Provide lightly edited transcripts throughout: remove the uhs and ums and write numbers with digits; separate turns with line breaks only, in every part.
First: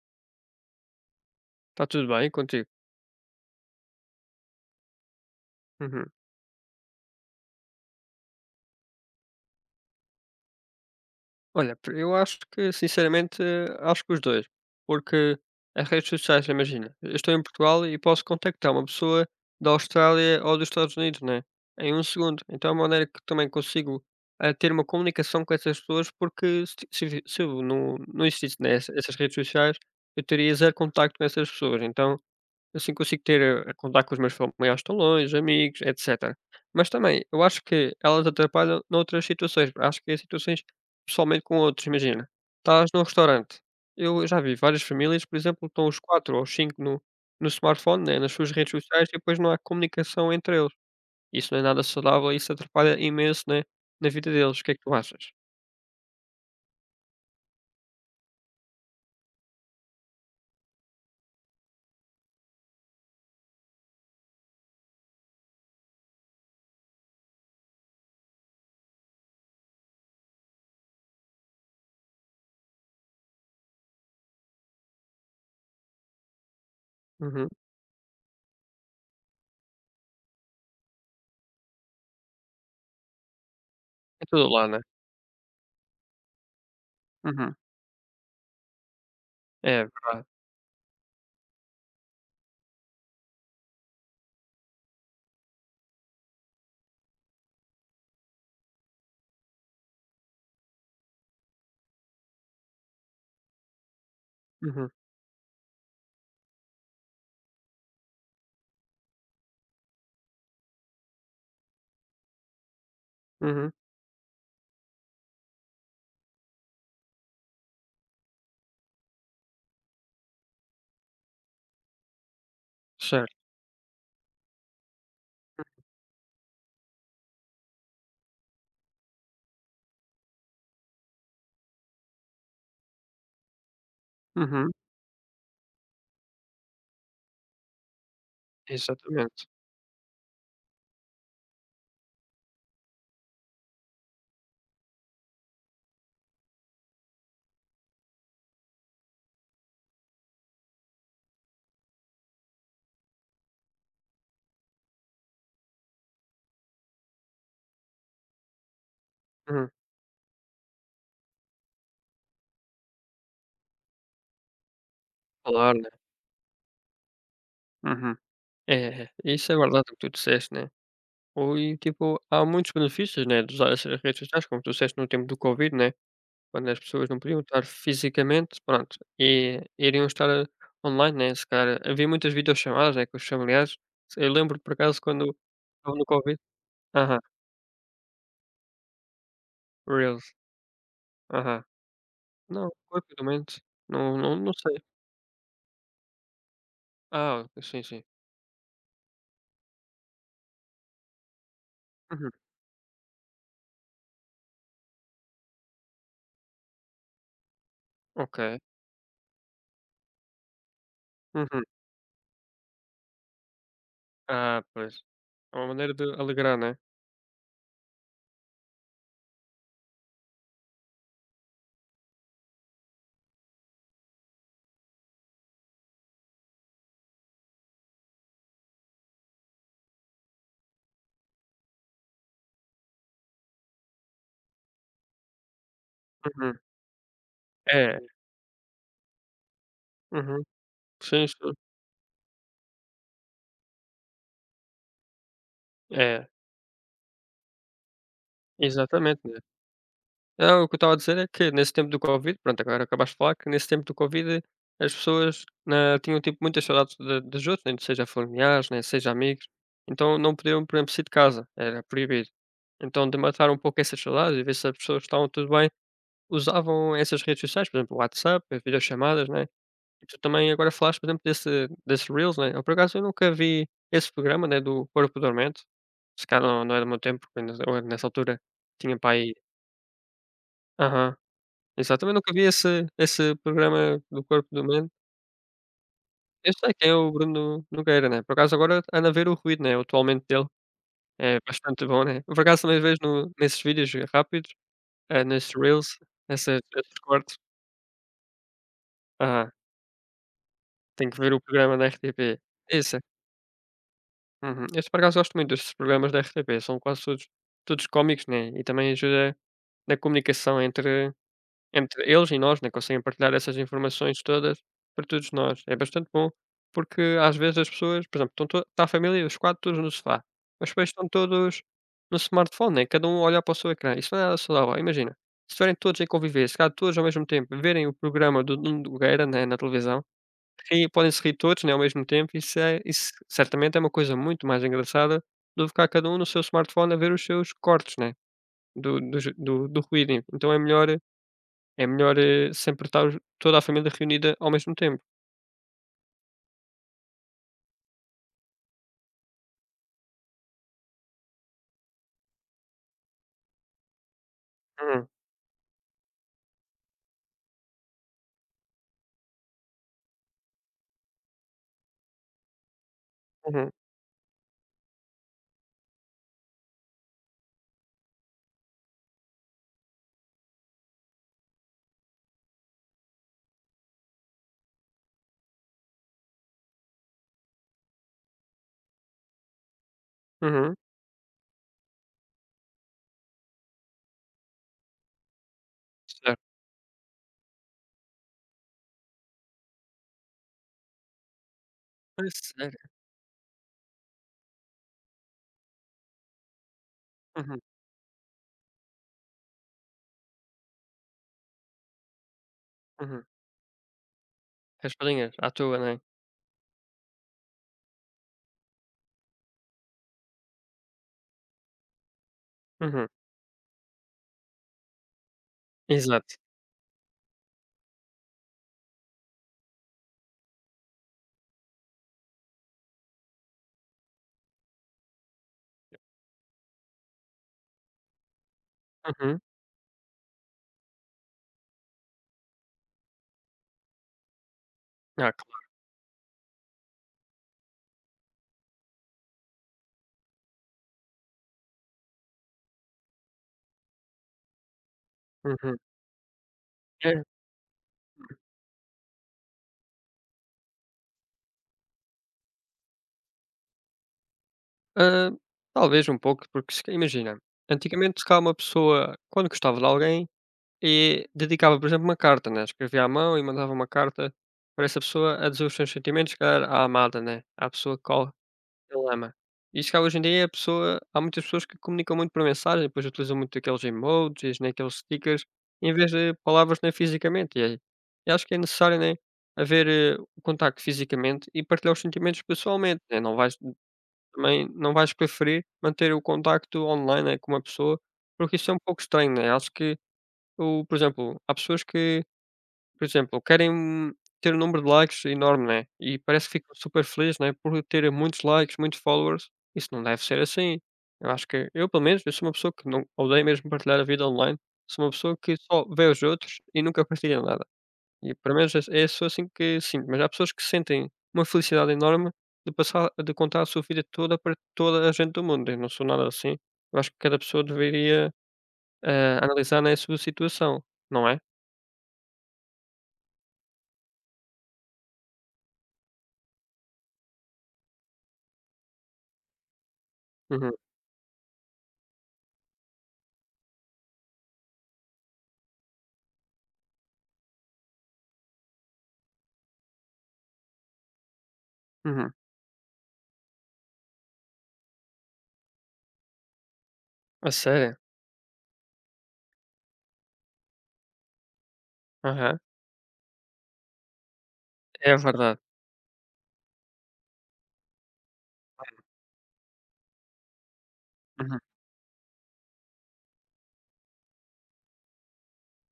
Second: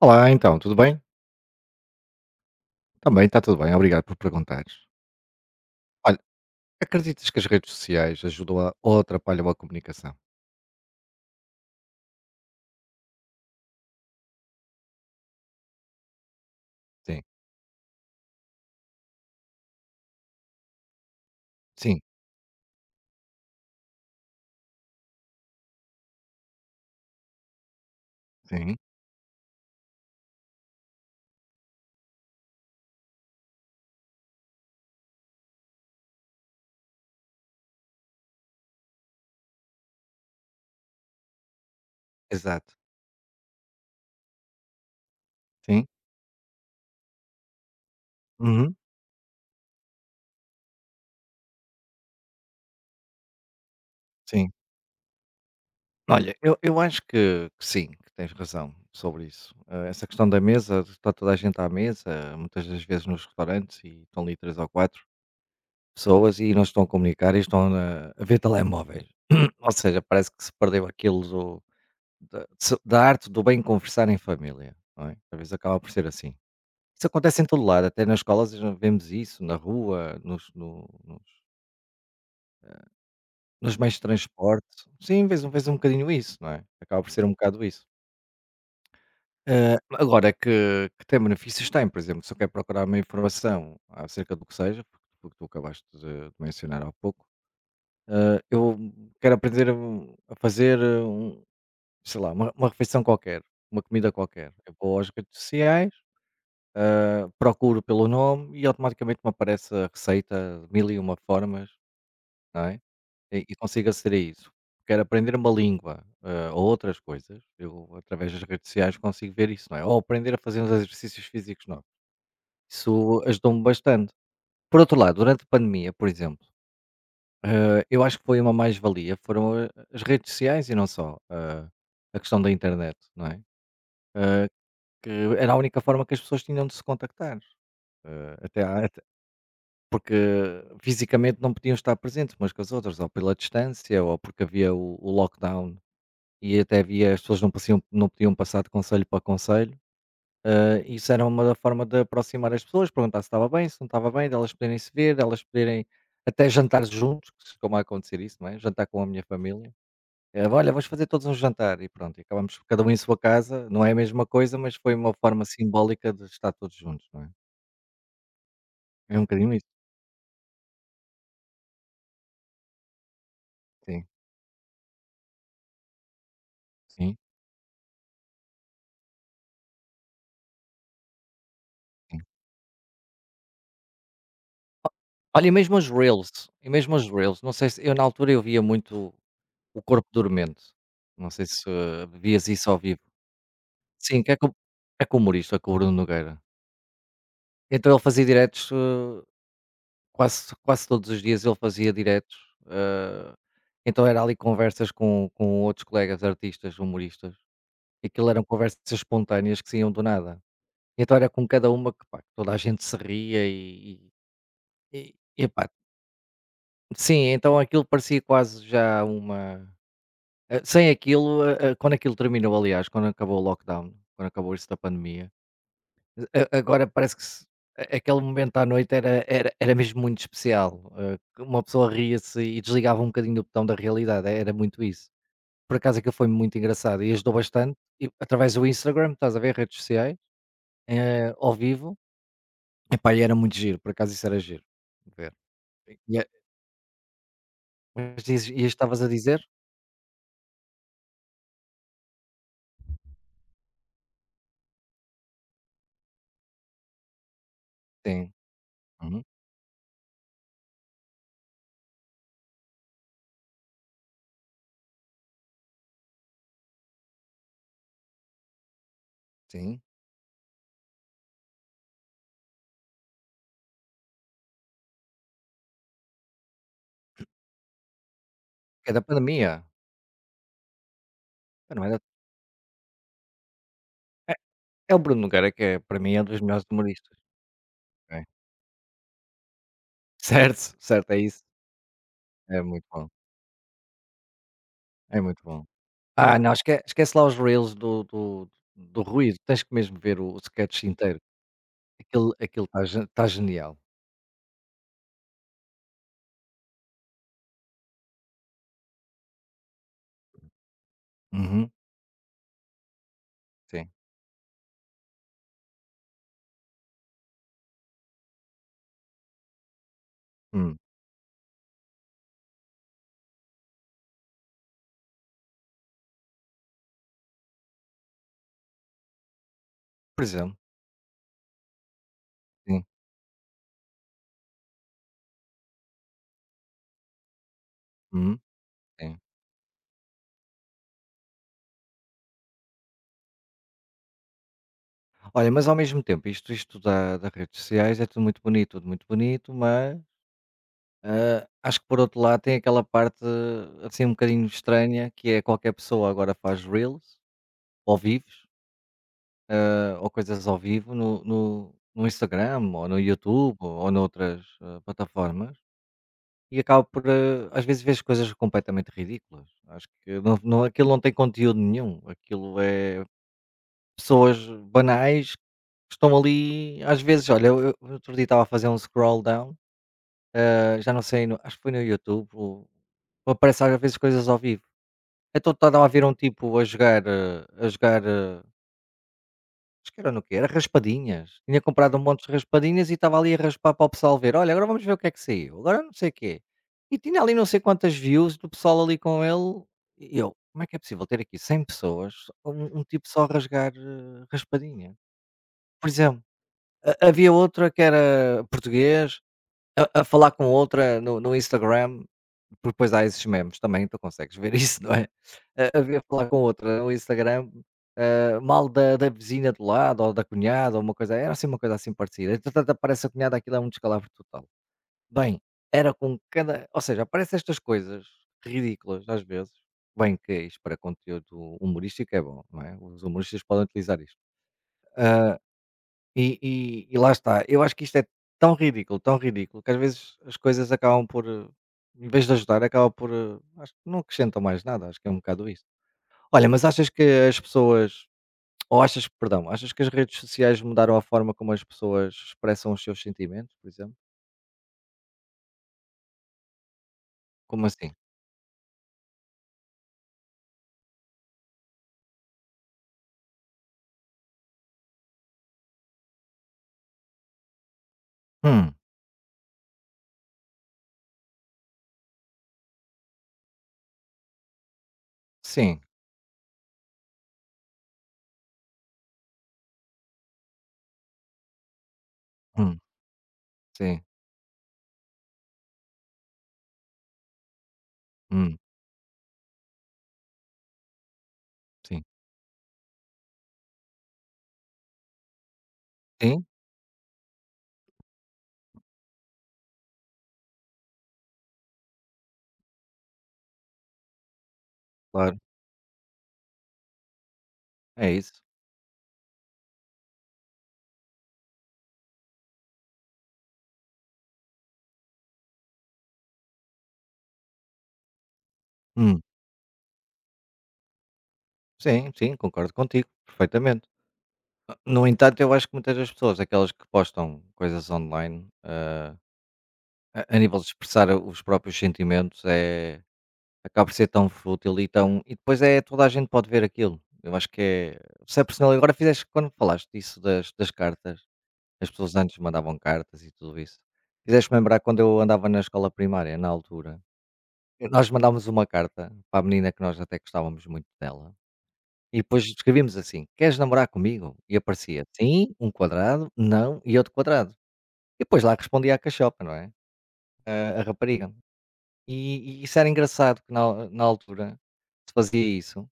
Olá, então, tudo bem?
Está tudo bem contigo?
Também está tudo bem, obrigado por perguntares.
Uhum.
Olha, acreditas que as redes sociais ajudam a, ou atrapalham a comunicação?
Olha, eu acho que, sinceramente, acho que os dois. Porque as redes sociais, imagina, eu
Sim,
estou em Portugal e posso contactar uma pessoa da Austrália ou dos Estados Unidos, né? Em
sim,
um segundo. Então é uma maneira que também consigo ter uma comunicação com essas pessoas, porque se eu não existisse né,
sim,
essas redes sociais, eu teria zero contacto com essas pessoas. Então assim consigo ter, contar com os meus familiares tão longe, amigos, etcétera. Mas também, eu acho que elas atrapalham noutras situações, acho que é situações pessoalmente com outros, imagina,
exato,
estás num restaurante, eu já vi várias famílias, por exemplo,
sim,
estão os 4 ou os 5 no smartphone, né, nas suas redes
uhum,
sociais e depois não há comunicação entre eles. Isso não é nada saudável e isso atrapalha imenso, né, na vida
sim.
deles, o que é que tu achas?
Olha, eu acho que sim, que tens razão sobre isso. Essa questão da mesa, está toda a gente à mesa, muitas das vezes nos restaurantes, e estão ali três ou quatro pessoas e não estão a comunicar e estão a ver telemóveis. Ou seja, parece que se perdeu aquilo do, Da se da arte do bem conversar em família, não é? Às acaba por ser assim. Isso acontece em
Uhum.
todo lado, até nas escolas já vemos isso, na rua, nos no nos nos meios de
Em todo o né?
transporte. Sim, vês um bocadinho isso, não é? Acaba por ser um
Uhum.
bocado isso.
É verdade.
Agora que tem benefícios, tem. Por exemplo, se eu quero procurar uma informação acerca do que seja, porque tu acabaste de mencionar há pouco, eu quero aprender, a fazer um sei lá, uma refeição qualquer, uma comida qualquer. Eu
Uhum,
vou às redes sociais, procuro pelo nome e automaticamente me aparece a receita de mil e uma formas, não é? E
uhum.
consigo aceder a isso. Quero aprender uma língua ou outras coisas, eu através das redes sociais consigo ver isso, não é? Ou aprender a fazer uns exercícios físicos novos. Isso
Certo.
ajudou-me bastante. Por outro lado, durante a pandemia, por exemplo, eu acho que foi uma mais-valia, as redes sociais e não só, a questão da internet, não é? Eh,
Uhum.
que era a única forma que as pessoas tinham de se contactar. eh, até, à-
Exatamente.
Porque fisicamente não podiam estar presentes umas com as outras, ou pela distância, ou porque havia o lockdown e até havia as pessoas não podiam passar de conselho para conselho. Isso era uma forma de aproximar as pessoas, perguntar se estava bem, se não estava bem, delas poderem se ver, delas poderem até jantar juntos, como costuma acontecer isso, não é, jantar com a minha
Uhum.
família. "Olha, vamos fazer todos um jantar" e pronto, e acabamos cada um em sua casa, não é a mesma coisa, mas foi uma forma
Claro, né?
simbólica de estar todos juntos, não é.
Uhum. É,
É um
isso
bocadinho
é
isso.
verdade o que tu disseste, né. Ou e tipo, há muitos benefícios, né, de usar essas
Sim,
redes sociais, como tu disseste no tempo do Covid, né, quando as pessoas
sim,
não podiam estar fisicamente, pronto, e iriam estar, online, né, se calhar havia
sim.
muitas videochamadas, né, com os familiares. Eu lembro por acaso quando
Olha,
estava no Covid
e mesmo as
aham.
reels, não sei se eu na altura eu via muito o Corpo
Reels,
Dormente, não sei
aham.
se vias
Não,
isso ao vivo.
rapidamente.
Sim,
não
que
não não sei.
é com o humorista, com o Bruno Nogueira.
Ah, ok, sim,
Então ele
sim.
fazia diretos, quase quase todos os dias ele fazia
Uhum,
diretos, eh, então era ali conversas com outros colegas artistas, humoristas, e aquilo eram
ok.
conversas espontâneas que saíam do nada. Então era com
Uhum.
cada uma que, pá, toda a gente se ria e
Ah, pois.
e e
É
epá,
uma maneira de alegrar, né.
sim, então aquilo parecia quase já uma sem aquilo, quando aquilo terminou, aliás, quando acabou o lockdown, quando acabou isso da pandemia, a- agora parece que se- a- aquele momento à noite era mesmo muito especial. Que uma pessoa ria-se e desligava um bocadinho do botão da realidade, era muito isso. Por acaso aquilo foi muito
Uhum.
engraçado e ajudou bastante.
É.
Através do Instagram, estás a ver, redes sociais,
Uhum. Sim, sim.
ao vivo, epá, e era muito giro, por acaso isso era giro. Ver. E, é-
É.
e estavas a
Exatamente, né.
dizer?
Não, o que eu estava a dizer é que nesse tempo do Covid, pronto, agora acabaste de falar que nesse tempo do Covid as pessoas, né, tinham, tipo, muitas saudades de dos outros, né, seja
Sim.
familiares, né, seja
Uhum.
amigos, então não podiam, por exemplo, sair de casa, era proibido. Então de matar um pouco essas saudades e ver se as pessoas estavam tudo bem, usavam essas redes sociais, por exemplo, o WhatsApp, as videochamadas, né,
Sim.
e tu também agora falaste, por exemplo, desse reels, né, eu por acaso eu nunca vi esse programa, né, do Corpo Dormente, se calhar não é do meu tempo, porque nessa altura
É
tinha
da
para aí
pandemia.
aham.
Não é da
Exato, também nunca vi esse programa do Corpo do Medo.
É o Bruno Nogueira que é, para mim, é um dos
Eu
melhores
sei quem é o
humoristas,
Bruno Nogueira, né,
é.
por acaso agora ando a ver o Ruído, né, o atualmente dele,
Certo, certo, é
é
isso.
bastante bom, né. Por
É
acaso também
muito
vejo
bom,
no nesses vídeos rápidos,
é muito
nesses
bom.
reels,
Ah, não,
nessa nesses
esquece lá
cortes.
os reels do do Rui,
Ah,
tens que mesmo ver o sketch
tem que
inteiro.
ver o programa da RTP.
Aquilo está
Esse.
ge está genial.
Uhum. Esse por acaso gosto muito destes programas da RTP, são quase todos todos cómicos, né, e também ajuda na comunicação entre
Uhum,
entre eles e nós, né, conseguem partilhar essas
sim.
informações todas para todos nós. É bastante bom, porque às vezes as pessoas, por exemplo, estão to está a família, os 4 todos no sofá, mas
Hum.
depois estão todos no smartphone, né, cada um a olhar para o seu ecrã, isso não é nada saudável. Imagina, se estiverem todos a conviver, se calhar todos ao mesmo tempo verem o programa do Nuno Nogueira, né, na televisão,
Por exemplo,
aí podem-se rir todos, né, ao mesmo tempo, isso é
sim.
isso certamente é uma coisa muito mais engraçada do que ficar cada um no seu smartphone a ver os seus cortes, né,
Uhum,
do
sim.
dos do do ruído. Então é melhor, sempre estar os toda a família reunida ao mesmo tempo.
Olha, mas ao mesmo tempo, isto da das redes sociais é tudo muito bonito, mas, acho que por outro lado tem aquela parte, assim, um bocadinho
Uhum,
estranha, que é qualquer pessoa agora faz reels, ou vivos ou coisas ao vivo no Instagram, ou no YouTube,
uhum,
ou noutras plataformas, e acabo por, às vezes, vejo coisas completamente ridículas. Acho que não, aquilo não tem conteúdo nenhum, aquilo é pessoas banais que estão ali, às vezes, olha, eu outro dia estava a fazer um scroll down,
uhum,
já não sei, acho que foi no YouTube, ou aparecem às vezes coisas ao vivo. Então estava a ver um
certo.
tipo a jogar, acho que era no quê? Era raspadinhas. Tinha comprado um
A
monte de raspadinhas
sério?
e estava ali a raspar para o pessoal ver. Olha, agora vamos ver o que é que saiu. Agora não sei o quê. E tinha ali não sei
Uhum,
quantas views do pessoal ali com ele. E eu, como é que é possível ter aqui 100 pessoas, um tipo só
uhum.
a rasgar
As
raspadinha?
palhinhas, à toa, não
Por
é?
exemplo, havia outra que era português, a falar com outra no Instagram, porque depois há
Uhum,
esses memes também, tu consegues ver isso, não é? A ver falar
exato.
com outra no Instagram, ah, mal da vizinha do lado ou da cunhada ou uma coisa era assim uma coisa assim parecida. Entretanto aparece a cunhada, aquilo é um descalabro total. Bem, era com cada ou seja, aparecem estas coisas ridículas às
Uhum.
vezes, bem que isto para conteúdo humorístico é bom, não é? Os humoristas podem utilizar isto.
Ah,
Ah,
claro.
Lá está, eu acho que isto é tão ridículo, que às vezes as coisas acabam por, em vez de ajudar, acabam por, acho que não acrescentam mais nada, acho que é um bocado isso.
Uhum.
Olha, mas achas que
É,
as pessoas ou achas, perdão, achas que as redes sociais mudaram a forma como as pessoas expressam os seus sentimentos, por exemplo?
hã, talvez um pouco, porque se ca imagina,
Como assim?
antigamente se calhar uma pessoa, quando gostava de alguém, e dedicava, por exemplo, uma carta, né, escrevia à mão e mandava uma carta para essa pessoa a dizer os seus sentimentos, se calhar, à amada, né, à pessoa qual
Hum,
dilema. Isto cá Hoje em dia é a pessoa há muitas pessoas que comunicam muito por mensagem, depois utilizam muito aqueles emojis, né, aqueles stickers,
sim,
em vez de palavras, né, fisicamente. E acho que é necessário, né, haver, o contacto fisicamente e partilhar os sentimentos
hum,
pessoalmente, né, não vais
sim,
também não vais preferir manter o contacto online, né, com uma pessoa, porque
hum,
isso é um pouco estranho, né. Acho que o por exemplo, há pessoas
sim.
que por exemplo, querem, ter um número de likes enorme, né, e
Sim,
parece que ficam super felizes, né, por terem muitos likes, muitos followers. Isso não deve ser assim. Eu acho que eu, pelo menos, eu sou uma pessoa que não odeio mesmo partilhar a vida online, sou uma pessoa
claro,
que só vê os outros e nunca partilha nada.
é
E
isso.
pelo menos é só assim que sinto, mas há pessoas que sentem uma felicidade enorme de contar a sua vida toda para toda a gente do mundo. Eu não sou nada assim. Eu acho que cada pessoa deveria,
Hum,
analisar, né, a sua situação, não é?
sim, sim, concordo contigo, perfeitamente. No entanto, eu acho que muitas das pessoas, aquelas que postam coisas online, a nível de
Uhum,
expressar os próprios sentimentos, é, acaba por ser tão fútil e tão. E depois é toda a gente pode ver aquilo. Eu acho que é. Se é personal, agora fizeste, quando falaste disso das cartas, as pessoas
uhum.
antes mandavam cartas e tudo isso. Fizeste-me lembrar quando eu andava na escola primária, na altura.
A sério?
Nós mandávamos uma carta para a menina que nós até gostávamos muito dela. E depois
Aham.
escrevíamos assim: "Queres namorar comigo?" E aparecia
É
sim,
verdade.
um quadrado, não e outro quadrado. E depois lá respondia a cachopa, não é? A a rapariga.
Uhum,
E isso era engraçado que na altura se fazia isso,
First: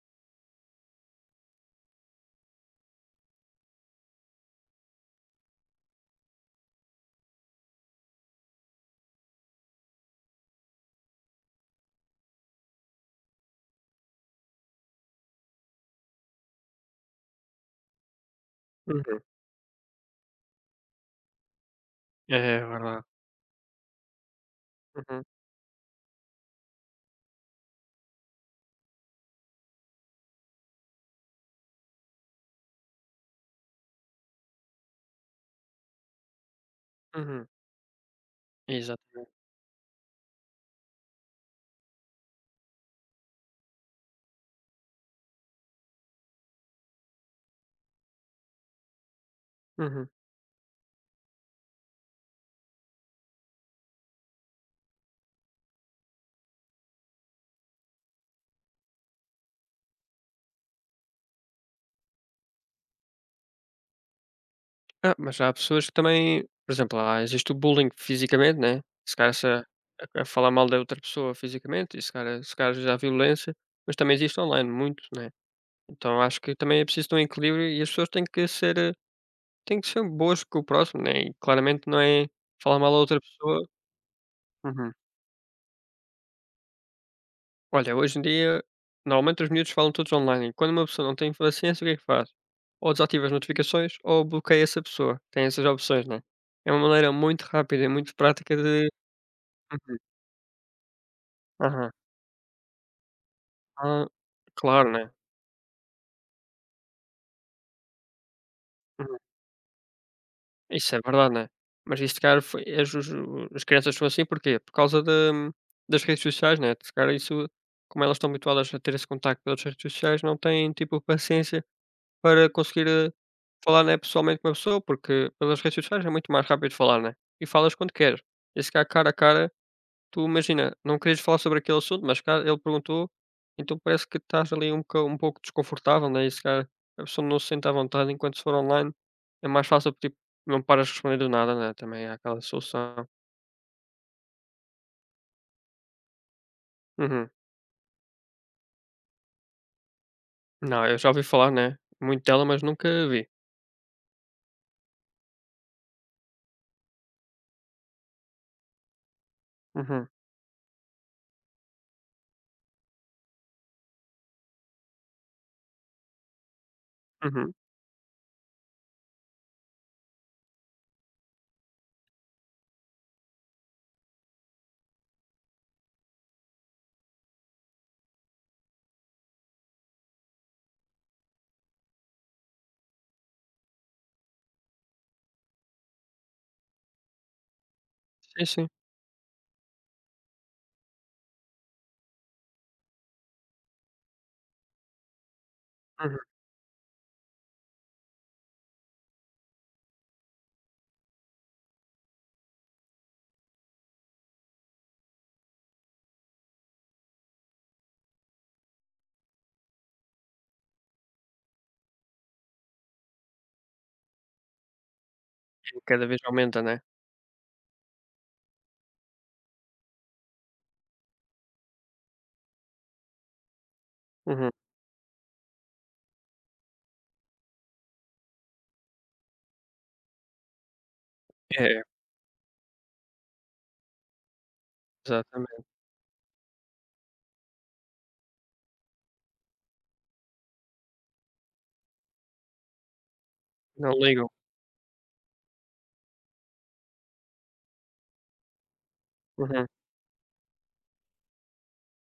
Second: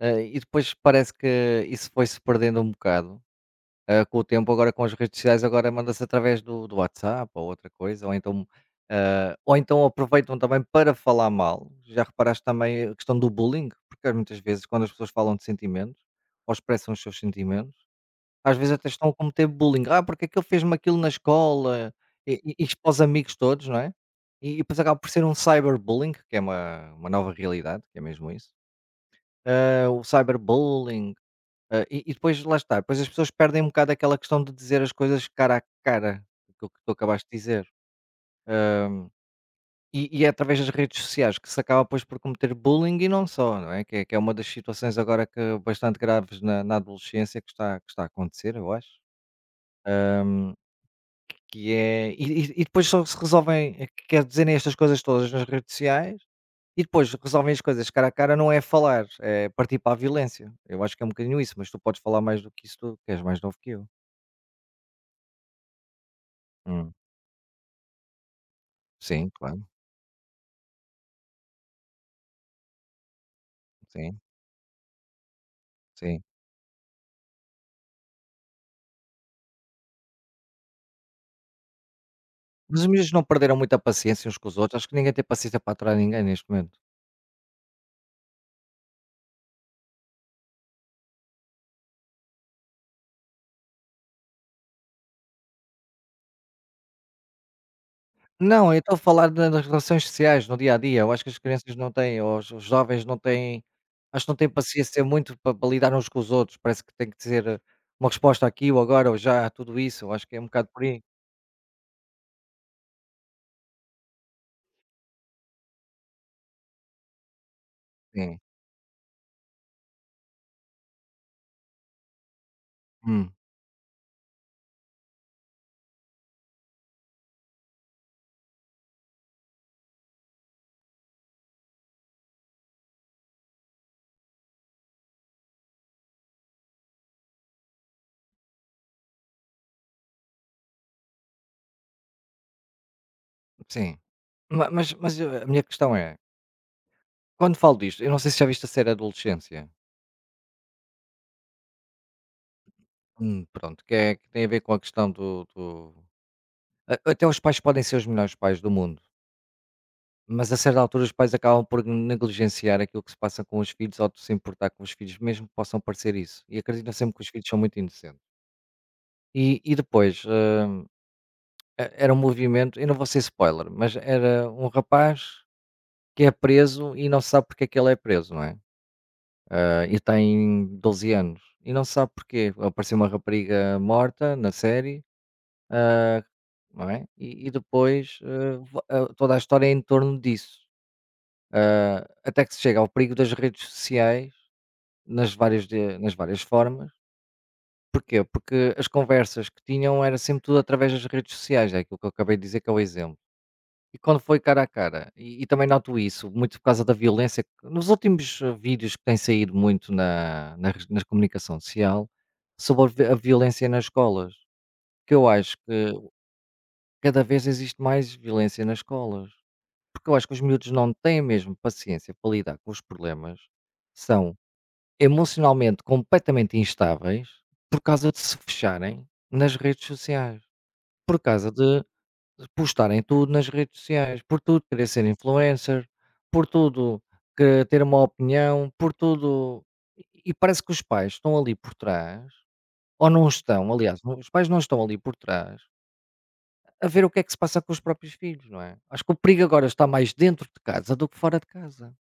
e depois parece que isso foi-se perdendo um bocado. Ah, com o tempo agora com as redes sociais agora manda-se através do WhatsApp ou outra coisa, ou então, ah, ou então aproveitam também para falar mal. Já reparaste também a questão do bullying? Porque muitas vezes quando as pessoas falam de sentimentos, ou expressam os seus sentimentos, às vezes até estão a
uhum.
cometer bullying. "Ah, porque é que ele fez-me aquilo na escola",
É
e isto para os
verdade.
amigos todos, não é? E depois acaba por ser
Uhum,
um cyberbullying, que é uma nova realidade, que é mesmo isso. Ah, o cyberbullying, e depois lá está, depois as pessoas perdem um bocado aquela questão de dizer as coisas cara a cara, aquilo que tu acabaste de
uhum.
dizer.
Exatamente.
E é através das redes sociais que se acaba depois por cometer bullying e não só, não é? Que é uma das situações agora que bastante graves na adolescência que está a acontecer, eu acho.
Uhum.
Hum, que é, e- E depois só se resolvem, quer dizer, estas coisas todas nas redes sociais e depois resolvem as coisas cara a cara, não é falar, é partir para a violência. Eu acho que é um bocadinho isso, mas tu podes falar mais do que isso, tu que és mais novo que eu.
Ah, mas há pessoas que também por
Hum,
exemplo, há existe o bullying fisicamente, né, se
Sim,
calhar se
claro.
a falar mal da outra pessoa fisicamente e se calhar já há violência, mas também
Sim,
existe online muito, né, então
sim.
acho que também é preciso de um equilíbrio e as pessoas têm que ser têm que ser boas com o próximo, né, e claramente não é falar
Mas os
mal a
miúdos
outra
não perderam
pessoa
muita paciência uns com os outros? Acho
uhum.
que ninguém tem paciência para aturar ninguém neste momento.
Olha, hoje em dia, normalmente os miúdos falam todos online. E quando uma pessoa não tem paciência, o que é que faz? Ou desativa as notificações ou bloqueia essa pessoa. Tem essas opções, né? É uma maneira muito rápida e muito prática
Não, eu
de.
estou a falar da das
Uhum.
relações sociais, no dia a dia. Eu acho que as crianças não
Aham.
têm, ou os jovens não têm,
Ah,
acho que não têm
claro,
paciência
né?
muito para, para lidar uns com os outros. Parece que tem que ser uma resposta aqui ou agora ou
Uhum.
já, tudo isso. Eu acho que é um bocado por
Isso é
aí.
verdade, né? Mas isto, cara, foi, as crianças são assim porquê? Por causa da das redes sociais, né? Se calhar isso, como elas estão
Sim,
habituadas a ter esse contacto pelas redes sociais, não têm, tipo, paciência para conseguir,
hum,
falar, né, pessoalmente com a pessoa, porque pelas redes sociais é muito mais rápido falar, né, e falas quando queres. E se cá cara a cara, tu imagina, não querias falar sobre aquele assunto, mas cá ele perguntou, então parece que estás ali um boca um pouco desconfortável, né, e se calhar a pessoa não se sente à vontade, enquanto se for online é mais fácil, tipo, não paras de responder do nada, né, também há aquela solução.
sim. Mas a minha questão é,
Uhum.
quando falo disto, eu não sei se já viste a série Adolescência.
Não, eu já ouvi falar, né, muito dela, mas nunca vi.
Pronto, que tem a ver com a questão até os pais podem ser os melhores pais do mundo.
Uhum,
Mas a certa altura os pais acabam por negligenciar aquilo que se passa com os filhos ou de se importar com os filhos, mesmo que possam parecer isso. E acreditam sempre que os filhos
uhum.
são muito inocentes. E depois, era um movimento, eu não vou ser spoiler, mas era um rapaz que é preso e não se sabe porque é que ele é preso, não é? Ah, e tem 12 anos. E não se sabe porquê. Apareceu uma rapariga morta na série, não é? E depois
Sim, sim.
toda a história é em torno disso. Ah, até que se chega ao perigo das redes sociais nas
Uhum.
várias formas. Porquê? Porque as conversas que tinham era sempre tudo através das redes sociais, é aquilo que eu acabei de dizer que é o exemplo. E quando foi cara a cara e também noto isso, muito por causa da violência que nos últimos vídeos que têm saído muito na comunicação social, sobre a violência nas escolas, que eu acho
E
que
cada vez aumenta, né.
cada vez existe mais violência nas escolas, porque eu acho que os miúdos não têm mesmo paciência para lidar com os problemas, são
Uhum.
emocionalmente completamente instáveis por causa de se fecharem nas redes sociais, por causa de
É,
postarem tudo nas redes sociais, por tudo querer ser
exatamente.
influencer, por tudo que ter uma opinião, por tudo. E parece que os pais estão ali por trás, ou não estão,
Não
aliás, os
ligam.
pais não estão ali por trás a ver o que é que se passa com os próprios filhos, não é? Acho que o perigo agora
Uhum.
está mais dentro de casa do que fora de casa.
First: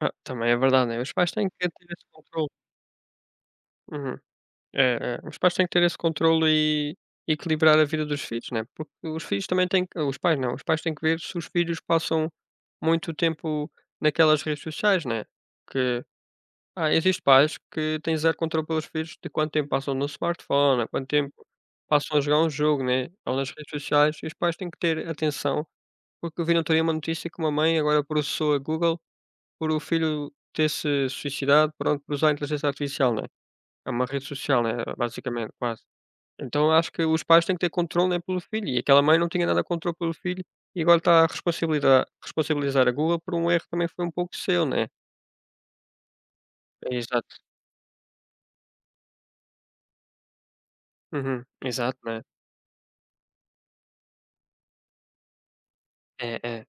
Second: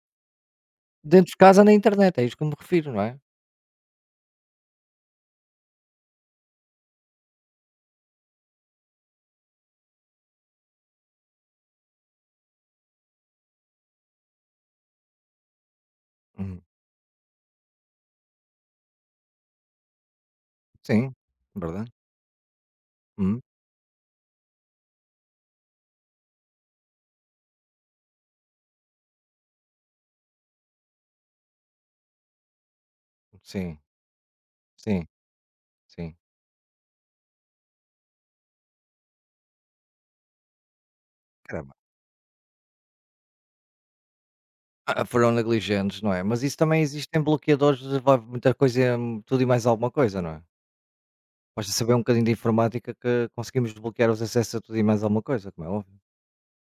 Ah, também é verdade, né, os pais
Dentro de
têm que
casa
ter
na
esse
internet, é isso que eu
controle.
me refiro, não é?
Uhum. É, é. Os pais têm que ter esse controle e equilibrar a vida dos filhos, né, porque os filhos também têm que os pais não, os pais têm que ver se os filhos passam muito tempo naquelas redes sociais, né, que
Uhum.
ah, existem pais que têm zero controle pelos filhos de quanto tempo passam no smartphone, há quanto
Sim,
tempo
verdade.
passam a jogar um jogo, né, ou
Uhum.
nas redes sociais, e os pais têm que ter atenção, porque eu vi na outro uma notícia que uma mãe agora processou a Google por o filho ter se suicidado, pronto, por usar a inteligência artificial, né.
Sim,
É uma rede social, né,
sim,
basicamente, quase.
sim.
Então acho que os pais têm que ter controle, né, pelo filho e aquela mãe não tinha nada de controle pelo filho e agora está a
Caramba.
responsabilidar responsabilizar a Google por um erro que também foi um pouco seu, né.
Ah, ah, foram negligentes, não é? Mas isso também existem
Exato.
bloqueadores, envolve muita coisa, tudo e mais alguma coisa, não é?
Uhum.
Basta saber um
Exato, né.
bocadinho de informática que conseguimos bloquear os acessos a tudo e mais alguma coisa, como é óbvio.
É, é.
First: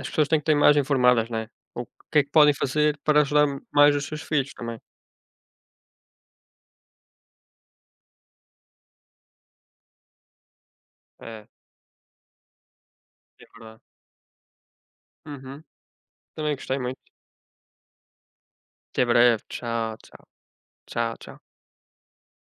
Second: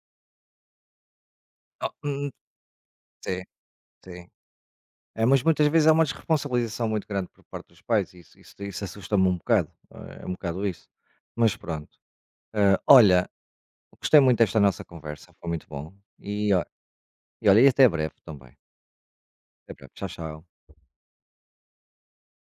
As pessoas têm que ter mais informadas, né. O
Oh,
que é que podem fazer para
sim,
ajudar mais os seus
sim.
filhos também.
É, mas muitas vezes há uma desresponsabilização muito grande por parte dos pais, isso assusta-me um bocado, é um bocado isso.
É,
Mas pronto. Olha,
é verdade.
gostei muito desta nossa conversa, foi
Uhum.
muito bom. E,
Também
ó-
gostei muito.
e olha, e até breve também.
Até breve.
Até breve.
Tchau,
Tchau,
tchau,
tchau.
tchau, tchau.